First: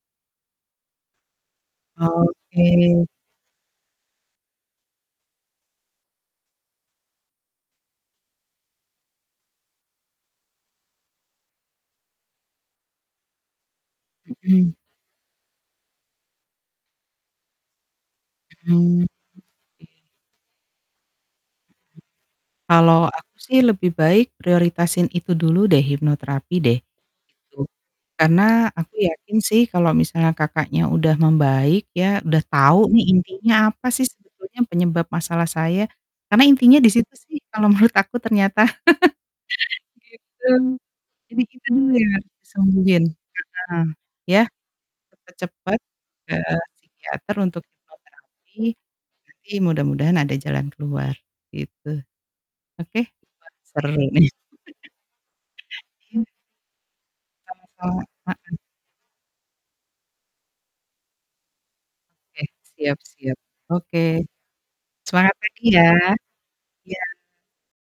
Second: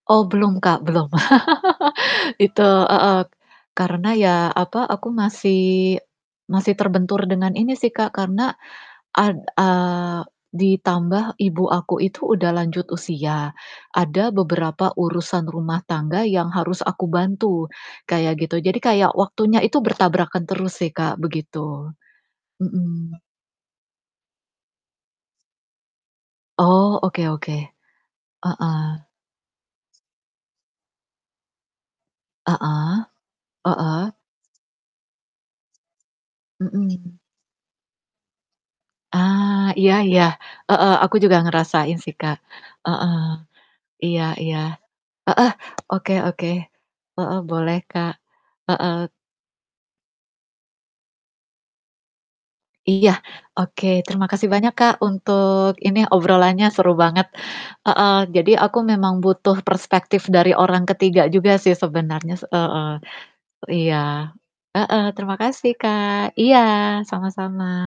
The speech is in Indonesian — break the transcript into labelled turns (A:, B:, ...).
A: Oh belum Kak, belum itu
B: Oke.
A: heeh, karena ya, apa, aku masih masih terbentur dengan ini sih Kak karena, ad eee, ditambah ibu aku itu udah lanjut usia, ada
B: Mhm.
A: beberapa urusan rumah tangga yang harus aku bantu, kayak gitu. Jadi
B: Mhm,
A: kayak waktunya itu
B: iya.
A: bertabrakan terus sih Kak begitu,
B: Kalau
A: mhm.
B: aku sih lebih baik prioritasin itu dulu deh hipnoterapi deh
A: Oh oke oke,
B: gitu. Karena aku
A: heeh.
B: yakin sih kalau misalnya Kakaknya udah membaik ya udah tau
A: Heeh,
B: nih intinya apa sih
A: heeh.
B: sebetulnya penyebab masalah saya, karena intinya di situ
A: Mhm.
B: sih kalau menurut aku ternyata,
A: Ah, iya iya,
B: gitu.
A: heeh, aku juga
B: Jadi itu dulu
A: ngerasain
B: yang
A: sih,
B: harus
A: Kak.
B: disembuhin
A: Heeh,
B: heeh.
A: iya
B: ya,
A: iya, heeh,
B: cepet-cepet,
A: oke
B: ke
A: oke.
B: psikiater
A: Heeh,
B: untuk
A: boleh, Kak.
B: hipnoterapi,
A: Heeh.
B: nanti mudah-mudahan ada jalan keluar, gitu, oke,
A: Iya,
B: wah
A: oke
B: seru nih.
A: terima kasih banyak Kak untuk ini,
B: Iya.
A: obrolannya seru banget,
B: Sama-sama,
A: heeh, jadi
B: heeh.
A: aku memang butuh perspektif dari orang ketiga juga sih sebenernya,
B: Oke,
A: heeh,
B: siap siap,
A: iya.
B: oke,
A: Heeh
B: semangat
A: terima
B: lagi
A: kasih
B: ya,
A: Kak, iya,
B: iya.
A: sama-sama.